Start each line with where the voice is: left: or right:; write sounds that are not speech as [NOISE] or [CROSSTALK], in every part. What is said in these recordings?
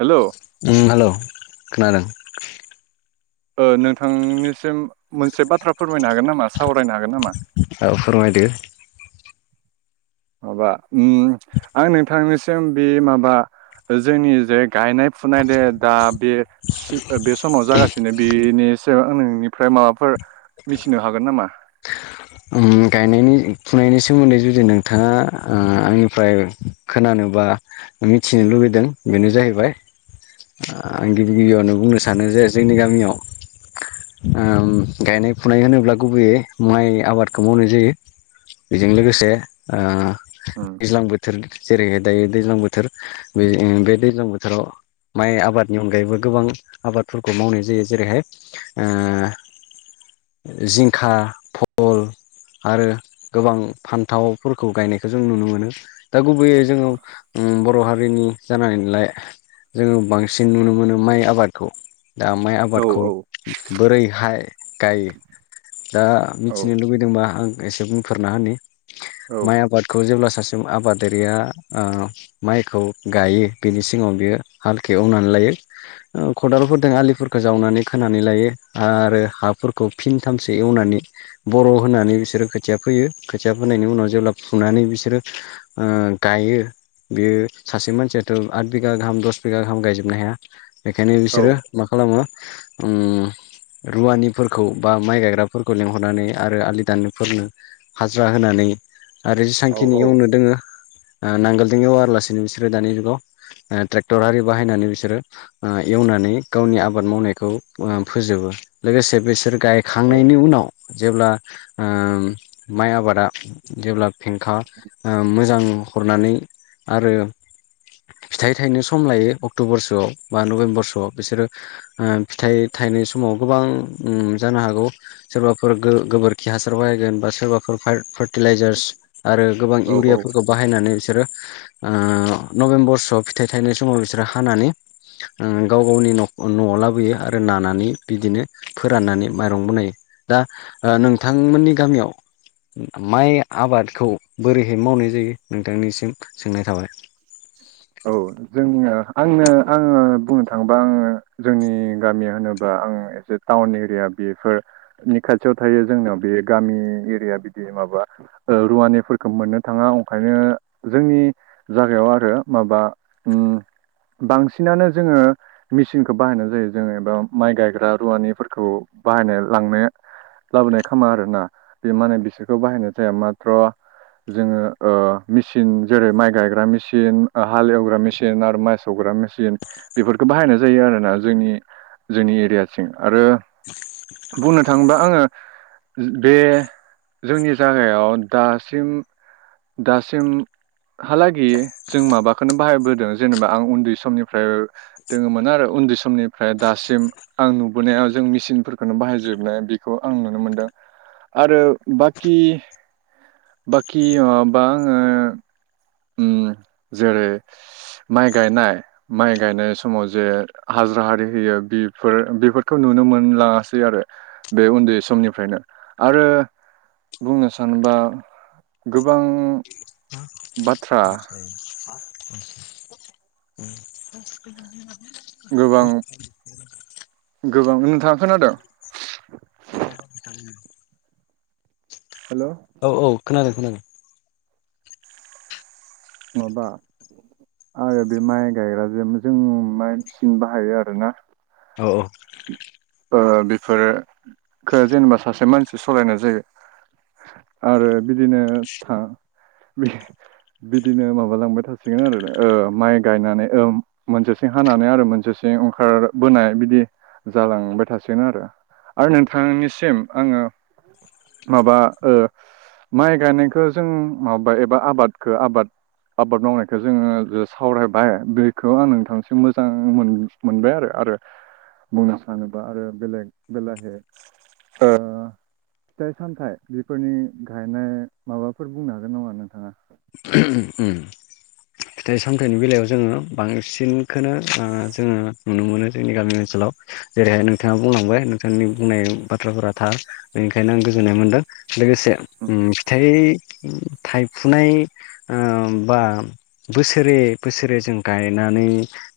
right: हेल'
left: ओम हेल' खोनादों
right: ओ नोंथांनिसिम मोनसे बाथ्रा फोरमायनो हागोन नामा सावरायनो हागोन नामा
left: औ फोरमायदो
right: माबा ओम आं नोंथांनिसिम बे माबा जोंनि जे गायनाय फुनाय दे दा बे बे समाव जागासिनो बेनि सायाव आं नोंनिफ्राय माबाफोर मिथिनो हागोन नामा
left: ओम गायनायनि फुनायनि सोमोन्दै जुदि नोंथाङा ओ आंनिफ्राय खोनानोबा मिथिनो लुुबैदों बेनो जाहैबाय आं गिबि गिबियावनो बुंनो सानो जे जोंनि गामियाव ओम गायनाय फुनाय होनोब्ला गुबैयै माइ आबादखौ मावनाय जायो बेजों लोगोसे ओ
right: उम
left: दैज्लां बोथोर जेरैहाय दायो दैज्लां बोथोर बे बे दैज्लां बोथोराव माइ आबादनि अनगायैबो गोबां आबादफोरखौ मावनाय जायो जेरैहाय ओ जिंखा फल आरो गोबां फान्थावफोरखौ गायनायखौ जों नुनो मोनो दा गुबैयै जोङो ओम बर' हारि रिनि जानानैलाय जोङो बांसिन नुनो मोनो माइ आबादखौ दा माइ
right: औ
left: आबादखौ
right: औ
left: बोरैहाय गायो दा
right: औ
left: मिथिनो लुबै दोंबा आं एसे बुंफोरना होननि
right: औ
left: माइ आबाद खौ जेब्ला सासे आबादारिया ओ माइखौ गायो बिनि सिगाङाव बियो हालखो एवनानै लायो खदालफोरजों आलिफोरखौ जावनानै खोनानानै लायो आरो हाफोरखौ फिनथामसो एवनानै बर' होननानै बिसोर खोथिया फोयो खोथिया फोनायनि उनाव जेब्ला फुनानै बिसोरो ओ गायो बियो सासे मानसियाथ' आत बिगा गाहाम दष बिगा गाहाम गायजोबनो हाया बेखायनो
right: औ
left: बिसोरो मा खालामो ओम रुवानिफोरखौ बा माइ गायग्राफोरखौ लेंहरनानै आरो आलि दाननो फोरनो हाजिरा होनानै आरो जेसां खिनि
right: औ
left: एवनो दोङो ओ नांगोलदों एवा लासिनो बिसोरो दानि जुगाव ट्रेक्टर आरि बाहायनानै बिसोरो ओ एवनानै गावनि आबाद मावनायखौ ओ फोजोबो लोगोसे बिसोर गाय
right: औ
left: खांनायनि उनाव जेब्ला ओ माइ आबादा जेब्ला फेंखा ओ मोजां हरनानै आरो फिथाइ थायनो सम लायो अक्ट'बर सोआव बा नभेम्बर सोआव बिसोरो ओ फिथाइ थायनाय समाव गोबां उम जानो हागौ सोरबाफोर गो गोबोर खि हासार बायगोन बा सोरबाफोर फाय फोर फार्टिलाइजार्स आरो गोबां
right: औ औ
left: इउरियाफोरखौ बाहायनानै बिसोरो ओ नभेम्बरसोआव फिथाइ थायनाय समाव बिसोरो हानानै ओ गाव गावनि न'आव लाबोयो आरो नानानै बिदिनो फोराननानै माइरं बनायो दा ओ नोंथांमोननि गामियाव माइ आबादखौ बोरैहाय मावनाय जायो नोंथांनिसिम सोंनाय थाबाय
right: औ
left: [INAUDIBLE]
right: जोंनिया आंनो आङो बुंनो थाङोबा आङो जोंनि गामिया होनोब्ला आं एसे टाउन एरिया बेफोरनि खाथियाव थायो जोंनाव बे गामि एरिया बिदि माबा ओ रुवानिफोरखौ मोननो थाङा ओंखायनो जोंनि जागायाव आरो माबा उम बांसिनानो जोङो मेसिनखौ बाहायनाय जायो जोङो एबा माइ गायग्रा रुवानिफोरखौ बाहायनाय लांनाया लाबोनाय खोमा आरोना बे माने बिसोरखौ बाहायनाय जाया माथ्र' जोङो ओ मेचिन जेरै माइ गायग्रा मेचिन हाल एवग्रा मेचिन आरो माइ सौवग्रा मेसिन बेफोरखौ बाहायनाय जायो आरोना जोंनि जोंनि एरियासिम आरो बुंनो थाङोबा आंङो बे जोंनि जागायाव दासिम दासिम हालागि जों माबाखौनो बाहायबोदों जेनेबा आं उन्दै समनिफ्राय दोङोमोन आरो उन्दै समनिफ्राय दासिम आं नुबोनायाव जों मेसिनफोरखौनो बाहायजोबनाय बेखौ आं नुनो मोनदों आरो बाखि बाखि माबा आङो उम जेरै माइ गायनाय माइ गायनाय समाव जे हाजिरा हारि होयो बेफोर बेफोरखौ नुनो मोनलाङासै आरो बे उन्दै समनिफ्रायनो आरो बुंनो सानोबा गोबां बाथ्रा गोबां गोबां नोंथाङा खोनादों
left: [UNINTELLIGIBLE]
right: हेलौ।
left: औ औ खोनादों खोनादों।
right: माबा आरो बे माइ गायग्राजों जों मानसिन बाहायो आरोना।
left: औ औ।
right: ओ बेफोरो खो जेनोबा सासे मानसि सलायनाय जायो आरो बिदिनो [UNINTELLIGIBLE] बिदिनो माबालांबाय थासिगोन आरो ओ माइ गायनानै ओम मोनसेथिं हानानै आरो मोनसेथिं ओंखारबोनाय बिदि जालांबाय थासिगोन आरो आरो नोंथांनिसिम आङो माबा ओ माइ गायनायखौ जों माबायबा एबा आबादखौ आबाद आबाद मावनायखौ जोङो गो सावरायबाय बेखौ आं नोंथांसिम मोजां मोन मोनबाय आरो आरो बुंनो सानोबा आरो बेलेग बेलाहे ओ फिथाइ सामथाइ बेफोरनि गायनाय माबाफोर बुंनो हागोन नामा नोंथाङा?
left: [UNINTELLIGIBLE] उम फिथाइ सामथाइनि बेलायाव जोङो बांसिनखोनो ओ जोङो नुनो मोनो जोंनि गामि ओनसोलाव। जेरैहाय नोंथाङा बुंलांबाय नोंथांनि बुंनाय बाथ्राफोरा थार बेनिखायनो आं गोजोननाय मोनदों। लोगोसे उम फिथाइ थाइफुनाय ओ बा बोसोरे बोसोरे जों गायनानै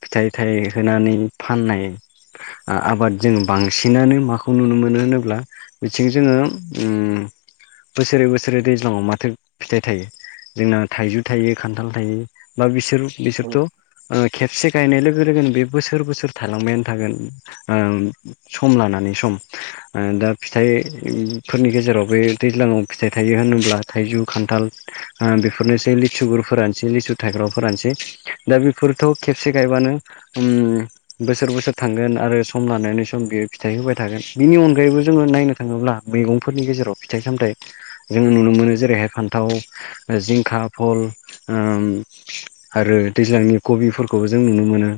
left: फिथाइ थाइ होनानै फाननाय ओ आबादजों बांसिनानो माखौ नुनो मोनो होनोब्ला? बिथिं जोङो उम बोसोरै बोसोरै दैज्लाङाव माथो फिथाइ थायो? जोंना थाइजौ थायो खान्थाल थायो बा बिसोर बिसोरथ' ओ खेबसे गायनाय लोगो लोगोनो बे बोसोर बोसोर थायलांबायानो थागोन ओम सम लानानै सम। ओ दा फिथाइफोरनि गेजेराव बे दैज्लाङाव फिथाइ थायो होनोब्ला थाइजौ खान्थाल ओ बेफोरनोसै लिसुगुरफोरानोसै लिसु थाइग्राफोरानोसै दा बेफोरथ' खेबसे गायबानो उम बोसोर बोसोर थांगोन आरो सम लानायनि सम बियो फिथाइ होबाय थागोन। बिनि अनगायैबो जोङो नायनो थाङोब्ला मैगंफोरनि गेजेराव फिथाइ सामथायाइ जोङो नुनो मोनो जेरैहाय फान्थाव जिंखा फल ओम आरो दैज्लांनि कबिफोरखौबो जों नुनो मोनो।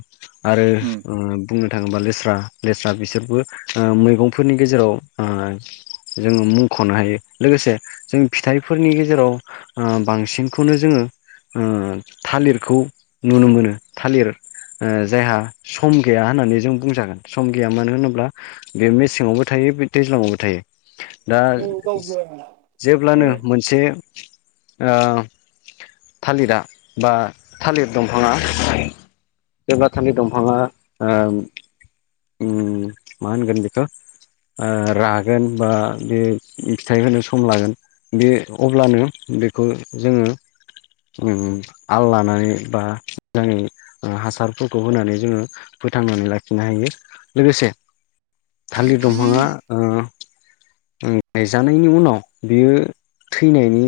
left: आरो
right: औ
left: ओ बुंनो थाङोब्ला लेस्रा लेस्रा बिसोरबो ओ मैगंफोरनि गेजेराव ओ जोङो मुंख'नो हायो। लोगोसे जों फिथाइफोरनि गेजेराव ओ बांसिनखौनो जोङो ओ थालिरखौ नुनो मोनो थालिर ओ जायहा सम गैया होननानै जों बुंजागोन सम गैया मानो होनोब्ला बे मेसेङावबो थाइयो बे दैज्लाङावबो थाइयो। दा
right: औ गावबो औ
left: जेब्लानो मोनसे ओ थालिरा बा थालिर दंफाङा जेब्ला थालिर दंफाङा ओम उम मा होनगोन बेखौ ओ रागोन बा बे फिथाइ होनो सम लागोन। बे अब्लानो बेखौ जोङो उम आल लानानै बा मोजाङै ओ हासारफोरखौ होनानै जोङो फोथांनानै लाखिनो हायो। लोगोसे थालिर दंफाङा ओ ओ गायजानायनि उनाव बियो थैनायनि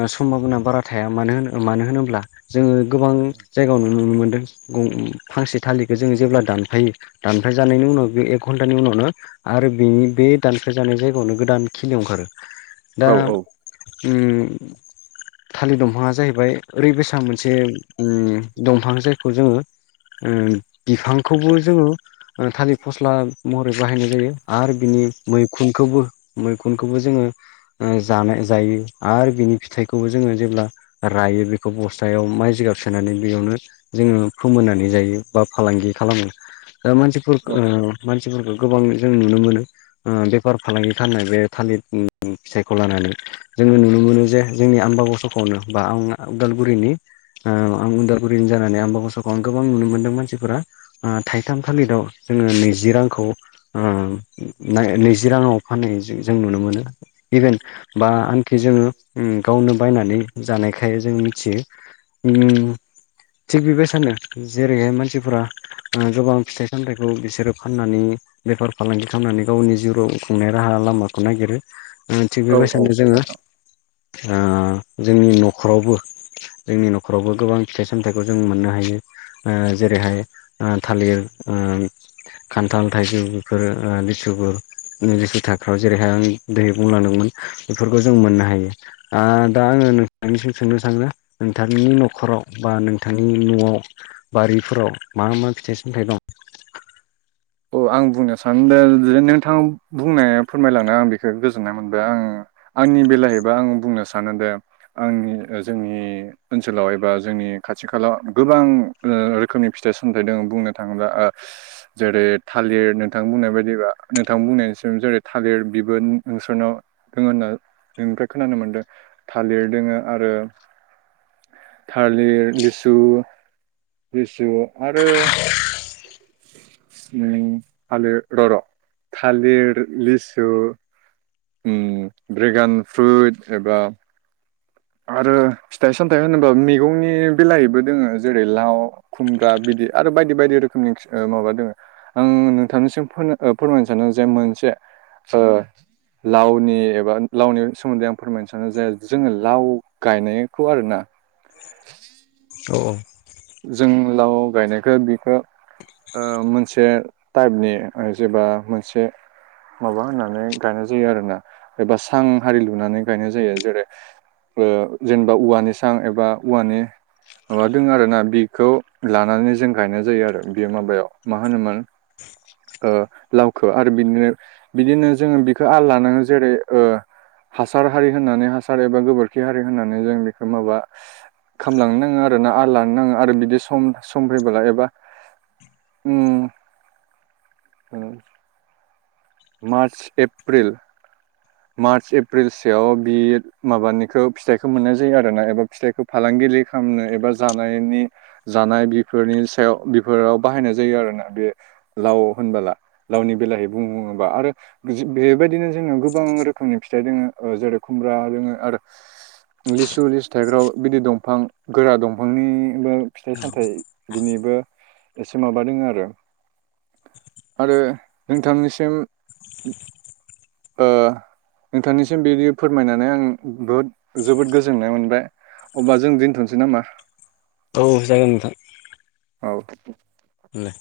left: ओ समभाबना बारा थाया मानो होन मानो होनोब्ला जोङो गोबां जायगायाव नु नुनो मोनदों गं फांसे थालिरखौ जोंङो जेब्ला दानफायो दानफाय जानायनि उनाव बे एक घन्टानि उनावनो आरो बेनि बे दानफाय जानाय जायगायावनो गोदान खिलि ओंखारो दा
right: औ
left: उम। थालिर दंफाङा जाहैबाय ओरै बेसाद मोनसे दंफां जायखौ जोंङो अम बिफांखौबो जोंङो थालिर फस्ला महरै बाहायनाय जायो आरो बिनि मैखुनखौबो मैखुनखौबो जोंङो जानाय जायो आरो बिनि फिथाइखौबो जोंङो जेब्ला रायो बेखौ बस्थायाव माइ जिगाब सोनानै बेयावनो जोंङो फोमोननानै जायो बा फालांगि खालामो दा मानसि
right: औ
left: मानसिफोरखौ गोबां जों नुनो मोनो बेफार फालांगि खालामनाय बे थालिर फिथाइखौ लानानै जोंङो नुनो मोनो जे जोंनि आमबाबग सखावनो बा आं उदालगुरिनि आं उदालगुरिनि जानानै आंबो मसखौ आं गोबां नुनो मोन्दों मानसिफोरा थाइथाम थालिराव जोंङो नैजि रांखौै ओ नै जि राङाव फाननाय जों नुनो मोनो इभेन बा ओनखि जोंङो अम गावनो बायनानै जानायखाय जों मिथियो थिग बेबायसानो जेरैहाय मानसिफोरा गोबां फि सामथाइखौ बिसोरो फाननानै बेफार फालांगि खामनानै गावनि जिउ राव खुंनाय राहा लामाखौ नागिरो थिग
right: औ औ
left: बेबायसानो जोंङो
right: नोंथां
left: जोंनि न'खरावबो जोंनि न'खरावबो गोबां फिथाइ सामथाइखौ जों मोननो हायो। ओ जेरैहाय ओ थालिर ओम खान्थाल थाइजौ बेफोरो लिसुफोर नैजिसे थाखो आव जेरैहाय आं दै बुंलांदोंमोन बेफोरखौ जों मोननो हायो। दा आंङो नोंथांनिसिम सोंनो सानो नोंथांनि न'खराव बा नोंथांनि न'आव बारिफोराव मा मा फिथाइ सामथाइ दं।
right: औ आं बुंनो सानो दे नोंथांङा बुंनाया फोरमायलांनो आं बेखौ गोजोननाय मोनबाय आं आंनि बेलाया एबा आं बुंनो सानो दे आंनि जोंनि ओनसोलाव एबा जोंनि खाथि खालाव गोबां रोखोमनि फिथाइ सामथाइ दंङ बुंनो थांङोब्ला ओ जेरै थालिर नोंथां बुंनाय बायदिबा नोंथां बुंनायनिसिम जेरै थालिर बिबो नोंसोरनाव दंङ होनना नोंनिफ्राय खोनानो मोनदों थालिर दोंङो आरो थालिर लिसु लिसु आरो अम थालिर र र' थालिर लिसु अम ड्रेगान फ्रुइट एबा आरो फिथाइ सामथायाइ होनोबा मैगंनि बेलइबो दो़ङो जेरै लाव खुमब्रा बिदि आरो बायदि बायदि रोखोमनि खि माबा दोंङो आं नोंथांनिसिम फो-फोरमायनो सानो जे मोनसे ओ लावनि एबा लावनि सोमोन्दै आं फोरमायनो सानो जाया जोंङो लाव गायनायखौ आरोना [INAUDIBLE]
left: औ
right: जों लाव गायनायखो बिखौ ओ मोनसे टाइपनि जेबा मोनसे माबा होननानै गायनाय जायो आरो ना एबा सां हारि लुनानै गायनाय जायो जेरै ओ जेनेबा औवानि सां एबा औवानि माबादों आरोना। बिखौ लानानै जों गायनाय जायो आरो बे माबायाव मा होनोमोन ओ लावखो आरो बिदिनो बिदिनो जोंङो बिखौ आल लानानै जेरै ओ हासार हारि होननानै हासार एबा गोबोरखि हारि होननानै जों बेखौ माबा खामलांनो नांङा आरो ना आरो लानो नांङा आरो बिदि सम सम फैबोला एबा अम औ मार्च एप्रिल
left: [INAUDIBLE]
right: मार्च एप्रिल सयाव बि माबानिखौ फिथाइखौ मोननाय जायो आरो ना एबा फिथाइखौ फालांगिरि खालामनो एबा जानायनि जानाय बेफोरनि सायाव बेफोराव बाहायनाय जायो आरोना बे लाव होनबोला लावनि बेलाहै बुं बुंङोबा आरो बेबायदिनो जोंङो गोबां रोखोमनि फिथाइ दोंङो जेरै खुमब्रा दोंङो आरो। लिसु लिसु थाइग्राव बिदि दंफां गोरा दंफांनिबो फिथाइ सामथायाइ बिनिबो एसे माबादों आरो आरो नोंथांनिसिम ओ नोंथांनिसिम बिदि फोरमायनानै आं बुहुद जोबोद गोजोननाय मोनबाय अब्ला जों दोनथ'नोसै नामा?
left: औ जागोन नोंथां।
right: औ।
left: दे